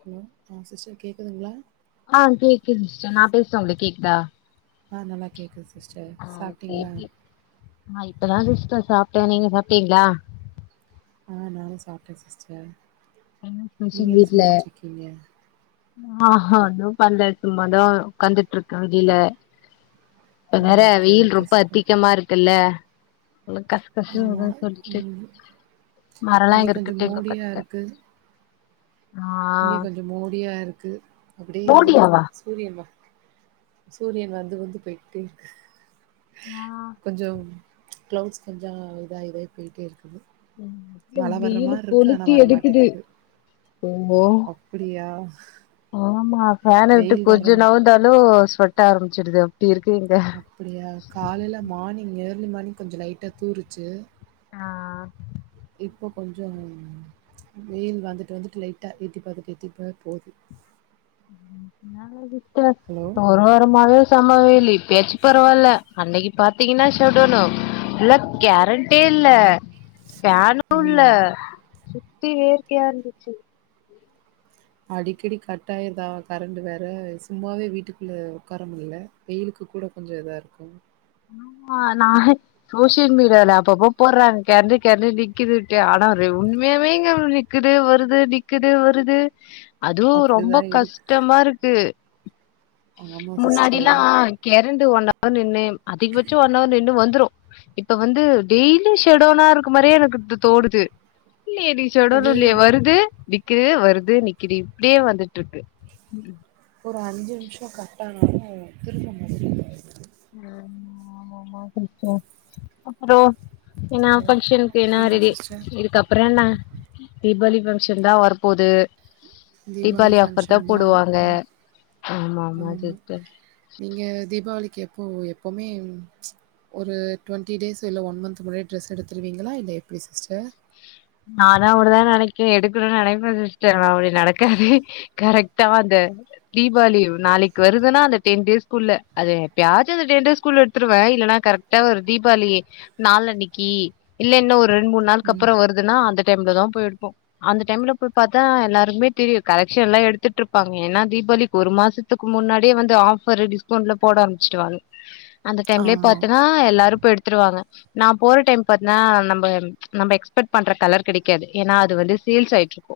Hello ஆ sister கேக்குதுங்களா ம் சிஸ்ர் நா பேசுற உங்களுக் கேக்தா ஆ நல்லா கேக்குது சிஸ்டர் ஓகே சாப்ட்டீங்ளா எப்டி ஆ இப்பதா சிஸ்டர் சாப்ட்டே நீங்க சாப்ட்டீங்ளா ஆ நானு சாப்ட்டே சிஸ்டர் என்ன நீங்க ஸ்பெஷல் என்ன செஞ்சுட்டு இருக்கீங்க ஆஹ்ஹா அது பண்ல சும்ம தா உட்காந்துட்டு இருக்கே வெளில இப்ப ம் வேற ஓகே வெயில் ஓகே ரொம்ப சிஸ்டர். அதிகமா இருக்குல்ல நல்ல கசு கசுனு ஆமா. வருது சொல்ட்டு ம் மரலா இங்க கொஞ்சம் இருக்கட்டு இங்க மோடியா உக்கந்ட்ட இருக்கு. இங்க கொஞ்சோ மோடியா இருக் க்கு அப்டி மோடியாவா சூரியம்மா சூரியன் வந்து வந்து போய்ட்டே இருக் ஆ கொஞ்சோ கிளவுட்ஸ் கொஞ்சோ இதாய் இதாய் போயிட்டே இருக்குது ம் மழ வர்ற வெயிலு மாரி இருக்கு ஆனா கொளுத்தி எடுக்குது வரமாட்டேக்குது. ம்போ அப்டியா? ஆமா ஃபேன விட்டு வெயில் கொஞ்சோ வர்ற நௌந்தாலு கொட்ட ஆரம்பச்சிருது அப்படியா காலைல மார்னிங்கு இர்லி மார்னிங் கொஞ்சோ லைட்டா தூருச்சு ஆ இப்போ கொஞ்சோ வெயில் வந்துட்டு வந்துட்டு லைட்டா எட்டி பார்த்தட்டு எட்டிப்ப போது நாளாது ப்ப ஒரு வாரமாவே செம்ம வெயில் ப்ளே இப்பேச்சு பரவால்ல அன்னைக்கு பாத்தீங்கன்னா ஷடனு இல்ல கேரண்டே இல்ல ஃபேனு இல்ல ம் ‌ச்சி வேற்கையா இருந்துச்சு அடிக்கடி கட்டாயிடுதா கரண்ட வேற சும்மாவே வீட்டுக்குள்ள உட்கார முல வெயிலுக்கு கூட கொஞ்சம் இதா இருக்கு ஆமா நா சோசியல் மீடியால அப்பப்போ போடுறாங்க கெரண்டு கெரண்டு நிக்குது விட்டு ஆனா உண்மையாவே இங்க நிக்குது வருது நிக்குது வருது அதுவு ரொம்ப அப்படிதான் இருக்கு கஷ்டமா இருக்கு ஆமா சிஸ்டர் முன்னாடில்லா கெரன் ட் ஒன்ஹவர் நின்னு அதிகபட்சோ ஒன்னவர் நின்னு வந்துரு இப்ப வந்து டெய்லி ஷட்டௌனா இருக்க மாறியே எனக் த தோணுது இல்லியே ‌இன்னைக் அது ஷடௌன்லா இல்லியே வருது வி நிக்கு வருது நிக்குது இப்டியே வந்துட்டு இருக்கு ஒரு அஞ்சு நிமிஷோ கட் ஆனாலும் திரும்ப மொதல்லருந் வருது ம் ஆமாமா சிஸ்டர் அப்புறோ ஏன்னா ஹலோ ஆ ஃபங்க்ஷன்க்கு சொல்லுங்க ஏனாரிதி சிஸ்டர் இருக்கப் அப்புறோ என்ன தீபாவளி பஃபங்க்ஷன் தா வரப்போது தீபாவளி பங்க்ஷன் தா ஆமா நீங்க தீபாவளிக்கு எப் அப்போ எப்பமே ஒரு ட்வெண்ட்டி டேஸ் இல்ல ஒன் மந்த் முன்னே ட்ரெஸ் எடுத்துருவீங்களா இல்ல எப்டி சிஸ்டர் நானு அவப்டிதா நினைக்கே எடுக்கணும்னு நினைப்பே சிஸ்டர் ஆனா அப்டி நடக்காது கரெக்டா அந்த தீபாவளி நாளைக்கு வருதுனா அந்தடென்டேஸ்குள்ள அது எப்பயாச்சு அந்த டென் டேஸ் குள்ள எடுத்ருவே இல்லனா கரெக்டா ஒரு தீபாவளி நாளன்னைக்கி இல்லன்னொரு ரெண்ட் மூணு ம். நாள்கப்றோ வருது நா அந்த டைம்ல தா போயெடுப்போ அந்த டைம்ல போய் பார்த்தா எல்லாருக்குமே தெரியு கலெக்ஷன்ல்லா எடுத்துட்டு இருப்பாங்க ஏன்னா தீபாவளிக் ஒரு மாசத்துக் முன்னாடியே வந்து ஆஃபரு டிஸ்கௌன்ட்லா போடாரம்ச்சுட்ருவாங்க அந்த டைம்லயே ஆமா, பார்த்தன்னா எல்லாரு போ எடுத்துடுவாங்க நா போற டைம் பாத்தன்னா நம்ம நம்ம எக்ஸ் எஸ்பெக்ட் பண்ற கலர் கெடைக்காது ஏன்னா அது வந்து சேல்ஸ் ஆயிட்டு இருக்கு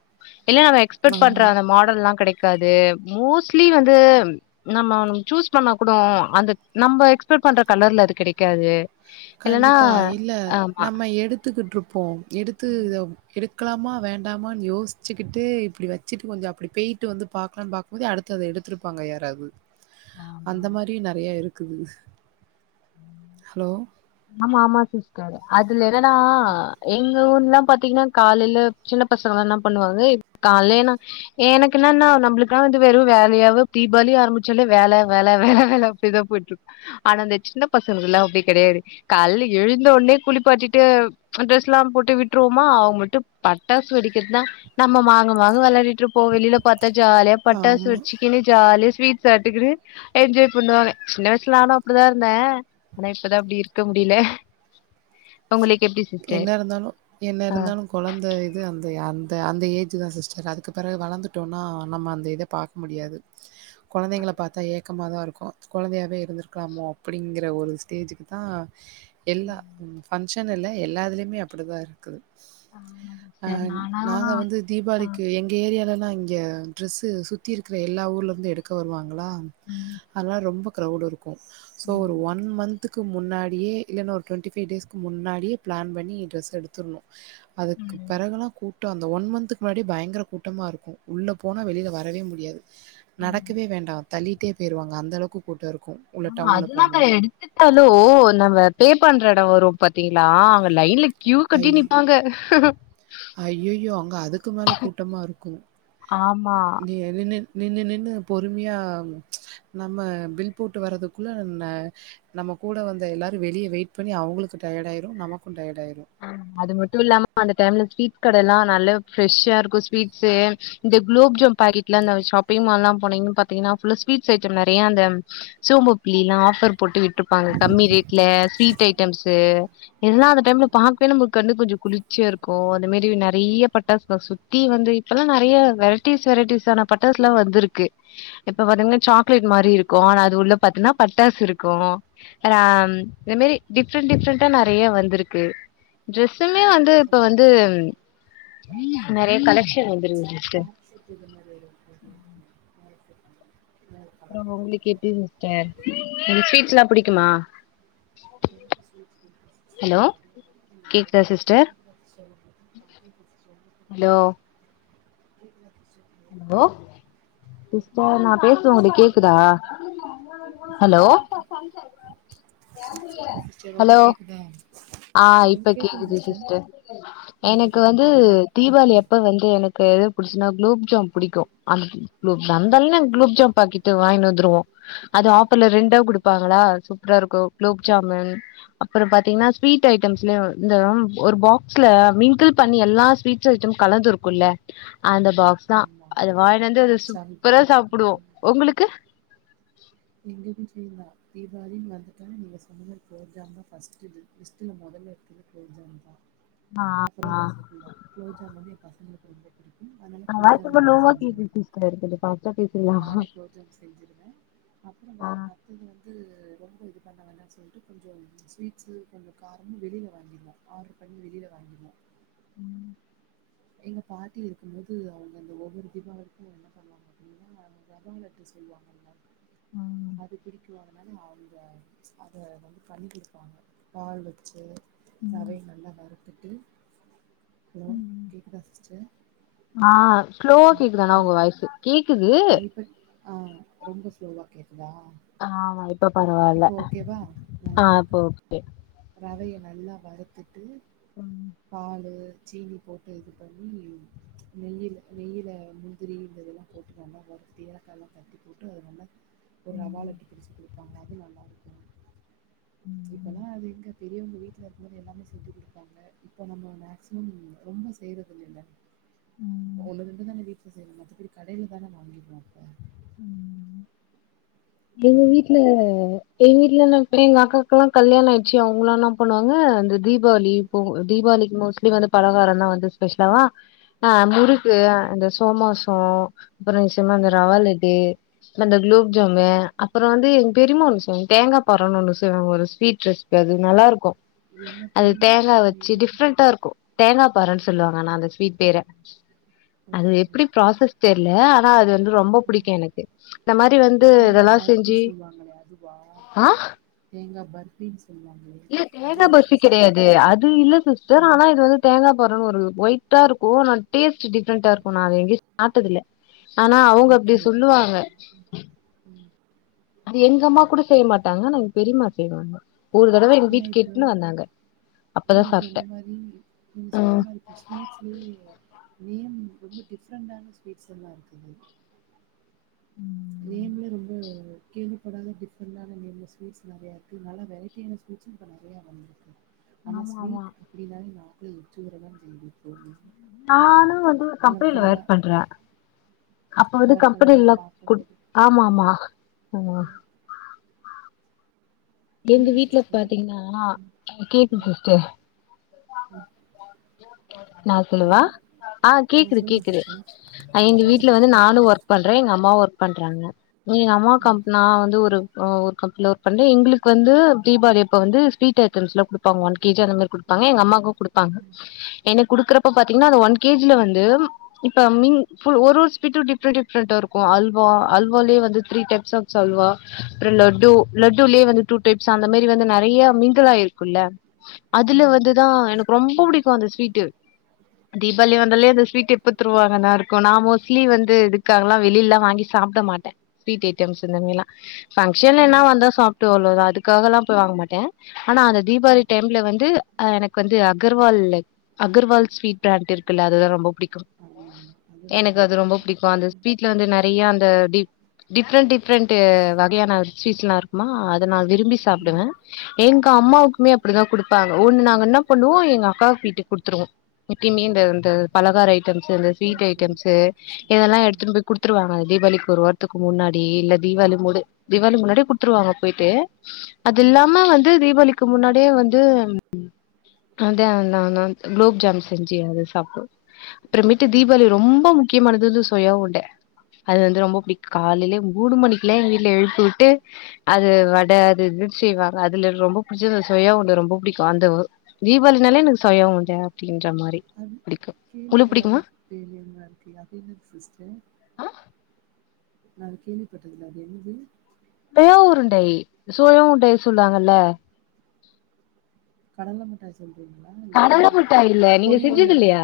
இல்ல நம் எக்ஸ்பெக்ட் பண்ற ஆமா. அந்த மாடெல்லா கெடைக்கு காது மோஸ்ட்லி வந்து நம்ம சூஸ் பண்ண கூட அந்த நம்ம எக்ஸ்போ்ட் பண்ற கலர்ல அது கெடைக்காது இல்லன்னா கண்டிப்பா இல்ல ஆமா நம்ம எடுத்துக்கிட்டுருப்போ எடுத்து ம் இத எடுத் எடுக்கலாமா வேண்டாமான்னு யோசிச்சிகிட்டு இப்டி வச்சுட்டு கொஞ்சோ அப்டிபோயிட்டு வந்து பாக்கலாம்னு பாக்கு போது அடுத்த அத எடுத்திருப்பாங்க யாராவது ஆமா அந்த ஆமா மாரி நெறைய இருக் க்குது ம் ஹலோ ஆமா ஆமா சிஸ்டர் அது லதனா எங்க ஊர்லா பாத்தீங்கன்னா காலைல சின்ன பசங்கலா ன்னா பண்ணுவாங்க காலே நா எனக்கு என்னனா நம்மளுக்குல்லா வந்து வெறு வேலையாவே தீபாவளி ஆரம்பிச்சாலே வேல வேல வேல வேல அப்டிதா போயிட்இருக்கு ஆனா அந்த சின்ன பசங்கங்கள்லா அப்டி கெடையாது கால்ல எழுந்த உடனே குளிப்பாட்டிட்டு ட்ரெஸ்லா போட்டு விட்டுருவோமா அவுங்கட்ட பட்டாசு வெடிக்கிறதுதா நம்ம மாங்கு மாங்கு விளையாடிட்டுருப்போ வெளியில பாத் தா ஜாலியா பட்டாசு ஆமா. வெடிச்சிக்குனு ஜாலியா ஸ்வீட் சாப்ட்டுக்கிட்டு என்ஜாய் பண்ணுவாங்க சின்ன வயசுல நானு அப்டிதா இருந்தே ஆனா இப்பதா அப்டி இருக்கு இருக்க முடில எப்டி என்ன சிஸ்டர் இருந்தாலு என்ன ஆ இருந்தாலு கொழந்த இது அந்த யார் அ அந்த ஏஜ் தா சிஸ்டர் அதுக்கு பெறகு வளர்ந்துட்டோம்னா நம்ம அந்த இத பார்க்க முடியாது கொழந்தைங்கள பாத்தா ஏக் க்கமா தா இருக்கு கொழந்தையாவே இருந்திருக்கலாமோ அப்டிங்கிற ஒரு ஸ்டேஜுக்கு தா எல்லா ம் கொஞ்சனு இல்ல எல்லாதுலயுமே அப்படிதா இருக்குது ஆமா ஆ சிஸ்டர் நானா நாங்க வந்து ஆ தீபாளிக்கு எங்க ஏரியாலல்லா இங்க டிரெஸ்ஸு சுத்தி இருக்கிற எல்லா ஊர்ல இருந்து எடுக்க வருவாங் களா ம் அதல்லா ரொம்பொ க்ரௌடு இரு க்கு சோ ம் ஒரு ஒன் மன் த்துக்கு முன்னாடியே இல்லன்னா ஒரு டொன்ட்டி ஃபைவ் டேஸ் க்கு முன்னாடியே பிளான் பண்ணி ட்ரெஸ் எடுத்துருணு அதுக்கு ம் பெறகல்லா கூ ட்டு அந்த ஒன் மன்த்துக்கு முன்னாடியே பயங்கர கூட்டமா இருக்கு உள்ள போனா வெளில வரவே முடியாது ஆமா நடக்கவே வேண்டா தள்ளி ட்டே போயிருவாங்க அந்த அளவுக்கு கூட்டோ இரு ஆமா அது இல்லாம எடுத்துட்டாலு நம்ம பே பண்ற எடோ வரு பாத்தீங்களா அங்க லைன்ல கியூ கட்டி ஐயோ நிப்பாங்க ஐயயோ அங்க அதுக்கு மேல கூட்டமா இருக்கு ஆமா இது எல நின் நின்னு நின்னு பொறுமையா நம்ம பில் போட்டு வரதுக்குள்ள நம்ம நம்ம கூட வந்த எல்லாரு வெளிய வெயிட் பண்ணி அவங்களுக்கு டயேடு ஆயிரு நமக்கு டயேடு ஆயிரு ஆமா அது மட்டு இல்லாம அந்த டைம்ல ஸ்வீட் கட எல்லா நல்லா ஃபிரெஷ்ஷா இருக்கு ஸ்வீட்ஸு இந்த குலோப்ஜாம் பாக்கெட்ல அந்த ஷாப்பிங் மால்லா போனீங்கனு பாத்தீங்கன்னா ஃபுல்லா ஸ்வீட்ஸ் ஐட்டம் நெறையா அந்த சோன்பப்டிலிலல்லா ஆஃபர் போட்டு வி ட்ருப்பாங்க கம்மி ரேட்ல ஸ்வீட் ஐட்டம்ஸு எல்லா அந்த டைம்ல பாக்கவே நமக்கு வந்து கொஞ்ச குளிர்ச்சியா இருக்கு அந்த மாரி நெறைய பட்டாஸ்க சுத்தி வந்து இப்பெல்லா நெறைய வெரைட்டிஸ் வெரைட்டிஸ் ஆன பட்டாஸ் எல்லா வந்துருக்கு. இப்ப பாத்தீங்கன்னா சாக்லேட் மாரி இருக்கு ஆனா அது உள்ள பாத்தன்னா பட்டாஸ் இருக்கு அது அம் இத மாரி டிஃப்ரெண்ட் டிஃப்ரெண்ட்டா நெறைய வந்திருக்கு டிரெஸ்ஸுமே வந்து இப்ப வந்து நெறைய கலெக்ஷன் வந்துரு பேன்ட் சர்ட்டு இந்த மாரி ஒரு [inaudible] அப்றோ உங்களு க்கு எப்டிங் சிஸ்டர் உங்களுக்கு ஸ்வீட்ஸ்லா புடிக்குமா ஹலோ கேக்குதா சிஸ்டர் ஹலோ ஹலோ சிஸ்டர் நா பேசுறது உங்களுக்கு கேக்குதா ஹலோ சிஸ்டர் ஹலோ உங்களுக்கு கேக்குதா? ஆ இப்ப கேக்குது சிஸ்டர் உங்களுக்கு எனக்கு வந்து கேக்குதா தீவாளி அப்ப வந்து எனக்கு எது புடிச்சுதுனா குலோப்ஜாம் புடிக்கு அந் குலோ வந்தன்னே குலோப்ஜாம் பாக்கெட்டு வாங்கினு வந்துருவோ அது ஆஃபர்ல ரெண்டா குடுப்பாங்களா சூப்ரா இருக்கு குலோப்ஜாமுன் அப்ற பாத்திங்னா ஸ்வீட் ஐட்டம்ஸ்லயு இந்த ஒரு பாக்ஸ்ல மிங்கிள் பண்ணி எல்லா ஸ்வீட்ஸ் ஐட்டமு கலந்து இருக்குல்ல அந்த பாக்ஸ்தா ஆமா அத வாங்கினு வந்து அது ஸ்டார்ட் சூப்பரா சாப்புடுவோ பண்ணிருக்கேன். உங்களுக்கு எங்க வீட்லயுந்தா தீபாவளின்னு வந்துட்டாலே நீங்க சொன்ன மாரி குலோப்ஜாமுன்தா ஃபஸ்ட்டு இருக்கு லிஸ்ட்டுல மொதல்ல இருக்குறது குலோப்ஜாமூன்தா அப்புறோ ரசகுல்லா குலோப்ஜாமு வந்து எ பசங்களுக்கு வந்து உங்க வாய்ஸ் ரொம்ப லோவா கேக்குது சிஸ்டர் கொஞ்ச ஃபாஸ்டா பேசுறிங்களா அப்புற வேற மத்தது வந்து ரொம்ப இது பண்ண வேண்டான்னு சொல்ட்டு கொஞ்சோ ம் ஸ்வீட்ஸு கொஞ்சோ காரமு வெளில வாங்கிருவோ ஆர்ட்ரு பண்ணி வெளில வாங்கிருவோ ம் எங்க பாட்டி இருக்கும்போது அவங்க அந்த ஒவ்வொரு தீபாவளிக்கு என்ன பண்ணுவாங்க அப்படின்னா இந்த ரவா லட்டு சொல்லுவாங்கல்ல அது பிடிக்குவாங்க அந்த மாரி அவங்க அத வந்து பண்ணி குடுப்பாங்க பால் வச்சு ம் ரவைய நல்லா வறு த்துட்டு ஹலோ கேக்குதா சிஸ்டர் ஆ ஸ்லோவா கேக்குது ஆனா உங்க ம் வாய்ஸு கேக்குது ஆ இப்ப ஆ ரொம்ப ஸ்லோவா கேக்குதா ஆமா இ இப்ப பரவால்ல இப்போ ஓகேவா ஆ இப்போ இப்ப ஓகே ரவைய நல்லா வறுத்துட்டு ம் பாலு சீனி போட்டு இது பண்ணி நெய்யில நெய்யில முந்திரி இதையல்லா போட்டு நல்லா வறுத்து தேங்கா கல்லா தட்டி போட்டு நல்லா ஒரு ரவா லட்டு பிடிச்சு குடு ப்பாங்க அது நல்லா இருக்கு இப்பல்லா அது எ பெரியவங்க வீட்ல இருக்கும் போது எல்லாமே செஞ்சு குடுப்பாங்க இப்ப நம்ம மேக்சிமம் ரொம்ப செய்யறது இல்ல இல்ல ஒன்னு ரெண்டுதான வீட் ல செய்யறோ மத்தபடி கடைலதான வாங்கிட்றோ அப்ப ம் எங்க ஹலோ வீட்ல எங்க வீட்ல என்னனா இப்ப எங்க அக்காக்கெல்லா கல்யாணோ ஆயிட்ச்சு அவுங்கல்லா என்னா பண்ணுவாங்க இந்த தீ பாவளி பொ தீபாவளி க்கு மோஸ்ட்லி வந்து பலகாரோ எல்லா வந்து ஸ்பெஷலா ஆ ம் முறுக்கு ஆ அந்த சோமாசோ அப்பறோ நீங்க சொன்ன அந்த ம் ரவா லட் டு அப்றோ அந்த ம் குலோப்ஜாமு அப்பறோ வந்து எங்க பெரிம்மா ஒன்னு செய்வாங்க தேங்கா பாறோன்னு ஒன்னு செய்வாங்க ஒரு ஸ்வீட் ரெசிபி அது நல்லா இருக்கு என்ன அது பேருமா தேங்கா அ வச்சு என்ன பேரு? டிஃப்ரெண்டா இருக்கு தேங்கா பாறன்னு ஆ சொல்லுவாங்க ஆனா அந்த ஸ்வீட் பேர [inaudible] அது ஓகே எப்டி ஓகே ப்ராசஸ் ம் தெர்ல ஆனா அது வந்து ரொம்ப ஆ புடிக்கு எனக்கு இந்த மாரி வந்து தேங்கா இதெல்லா பர்பி செஞ்சு சொல்வாங்களே ஆ பின்னு இது தேங்கா பர்ஃபி கெடையாது அது இல்ல சிஸ்டர் ம் ஆனா இது வந்து தேங்கா பாறன்னு ஒரு ஒயிட்டா இருக்கு ஆனா டேஸ்ட் டிஃப்ரெண்டா இருக்கு நா அத எங்கயு சாப்ட்டது இல்ல ஆனா அவுங்க ஓகே அப்டி ஓகே சொல்லுவாங்க ம் அது எங்கம்மா கூட செய்ய மாட்டாங்க ஆனா எங்க பெரிம்மா செய்வாங்க ஒரு தடவ எங்க ஆனா வீட்டுக்கு இப்போ எட்டுன்னு வந்தாங்க அப்பதா நீங்க சாப்ட்டே சொன்ன மாரி இ நீங்க சொன்ன ம் மாரி இப்ப ஸ்வீட்ஸு இனியும் ரொம்ப டிஃப்ரெண்டான ஸ்வீட்ஸ் எல்லா இருக்குது நேம்ல ரொம்ப கேள்விப்படாத டிஃப்ரெண்டான நேம்ல ஸ்வீட்ஸ் நெறைய இருக்கு நல்ல வெரைட்டியான ஸ்வீட்ஸு இப்ப நெறைய வந்திருக்கு ஆனா ஆமா ஆமா ஸ்வீட் அப்டினாலே நா க்கு எச்சி ஊறதா செய்து தோழி ம் ம் நானு வந்து ஒரு கம்பெனில ஒர்க் பண்றே அப்ப வந்து கலர் கம்பெனில கலரா எல்லா குட் பாக்கும்போது. ஆமா ம், ஆமா ஆமா ம். எங்க சொல்லுங்க வீட்ல சிஸ்டர். பாத்தீங்கன்னா ஆ கேக்குது ம், சிஸ்டர் ம். நா ஹலோ! சொல்லவா ஆ கேக்குது சொல்லுங்க கேக்குது சிஸ்டர். ஆ எங்க சொல்லுங்க வீட்ல வந்து சிஸ்டர். நானு ஒர்க் பண்றே எங்க அம்மாவு ஒர்க் பண்றாங்க நீ எங்க அம்மா கம்ப் நா வந்து ஒரு ஆ ஒரு கம்பனில ஒர்க் பண்றே எங்களு க்கு வந்து தீபாளி அப்ப வந்து ஸ்வீட் ஐட்டம்ஸ்லா குடுப்பாங்க ஒன் கே ஜி அந்த மாரி குடுப்பாங்க எங்க அம்மாக்கு குடுப்பாங்க எனக்கு குடுக்கற ப்ப பாத்தீங்கன்னா அது ஒன் கே ஜி ல வந்து இப்ப மின் ஃபுல் ஒரு ஒரு ஸ்வீட்டு டிஃப்ரெண் டிஃப்ரெண்டா இருக்கு அல்வா அல்வாலயே வந்து த்ரீ டைப்ஸ் ஆஃப் அல்வா அப்ற லட்டு லட்டுலயே வந்து டூ டைப்ஸ் அந்த மாரி வந்து நெறைய மிங்கிள் ஆயிருக்குல்ல அதுல ஆமா, வந்துதா ஆமா எனக்கு சிஸ்டர். ரொம்ப ம், புடிக்கு அந்த ஸ்வீட்டு தீபாளி வந்தாலே அந்த ஸ்வீட்டு எப்ப தருவாங்கன்னுதா இருக்கு நா மோஸ்ட்லி வந்து இதுக்காகல்லா வெளிலல்லா வாங்கி சாப்ட மாட்டே ஸ்வீட் ஐட்டம்ஸ் இந்த மாரிலா ஃபங்ஷன் எதுனா ம். வந்தா சாப்ட்டு வரு வ அதுக்காகலா போய் வாங்க மாட்டே ஆனா அந்த தீபாவளி டைம்ல வந்து ஆ எனக்கு வந்து அகர்வால் அகர்வால் ஸ்வீட் ப்ராண்ட் இருக்குல்ல அதுதா ரொம்ப புடிக்கு ஆமாங்க. அது எனக்கு அது ரொம்ப நல்லாருக்கும். புடிக்கு அந்த ஸ்வீட்ல வந்து நெறயா அந்த டி டிஃப்ரண்ட் டிஃப்ரண்ட்டு வகையான ஸ்வீட்ஸ்லா இருக்குமா அது அத நா விரும்பி சாப்டுவே ம். எங்க அம்மாவுக்குமே அப்பிடிதா குடுப்பாங்க. ஒண்ணு நாங்க என்ன பண்ணுவோ எங்க அக்காக்கு வீட்டுக் குடுத்துருவோ எப்பயுமே இந்த இந்த பலகார ஐட் டம்ஸு இந்த sweet okay, okay, items okay சாமி. இதெல்லா ம், எடுத்துனு போய் குடுத்துருவாங்க தீபாளி ஒரு வாரத்துக்கு முன்னாடி இல்ல தீபாவளி முடு தீபாவளி முன்னாடி குடுத்துருவாங்கப் போய்ட்டு அது ம், இல்லாம வந்து தீபாவளிக் க்கு முன்னாடியே வந்து அந்தே நா நான் குளோப்ஜாம் செஞ்சு அது சாப்டுவோ அப்புறமேட்டு ம். தீபாவளி ரொம்போம் முக்கியமானது வந்து சொயா உருண்ட அது வந்து ரொம்போ புடிக்கு காலிலயே மூணு மணிக்குல்லா எங்க வீட்ல எழுப்பு உட்டு அது வட அது இது செய்வாங்க அதுல ரொம்ப புடுச்சது சொயா உருண்ட ரொம்போ புடிக்கு அந்தவு தீபாவளினாலே எனக்கு சொயா உருண்ட அப்டின் அது கேள்வி படதா பேருலருந்தா இருக்கு அதென்ன சிஸ்டர் நான் கேள்விப்பட்டதுல அது என்னது சொயா உருண்டை சோயா உருண்டை சொல்லுவாங்கல்ல கடல மிட்டாய் சொல் கடல முட்டாய் இல்ல நீங்க செஞ்சது இல்லையா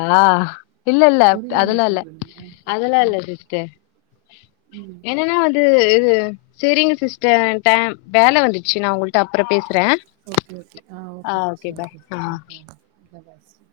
இல்ல இல்ல பொரியல்ல அதெல்லா இல்ல சொல்றீங்களா? அதெல்லா இல்ல ம், சிஸ்டர் ம். என்னன்னா வந்து து சேரிங்க சிஸ்டர் டேம் வேல வந்துருச்சு நா உங்கள்ட அப் ஓகே ஓகே ஆ ஓகே ஓகேங்க ம் ம் லதாஸ்ஸ்ரீ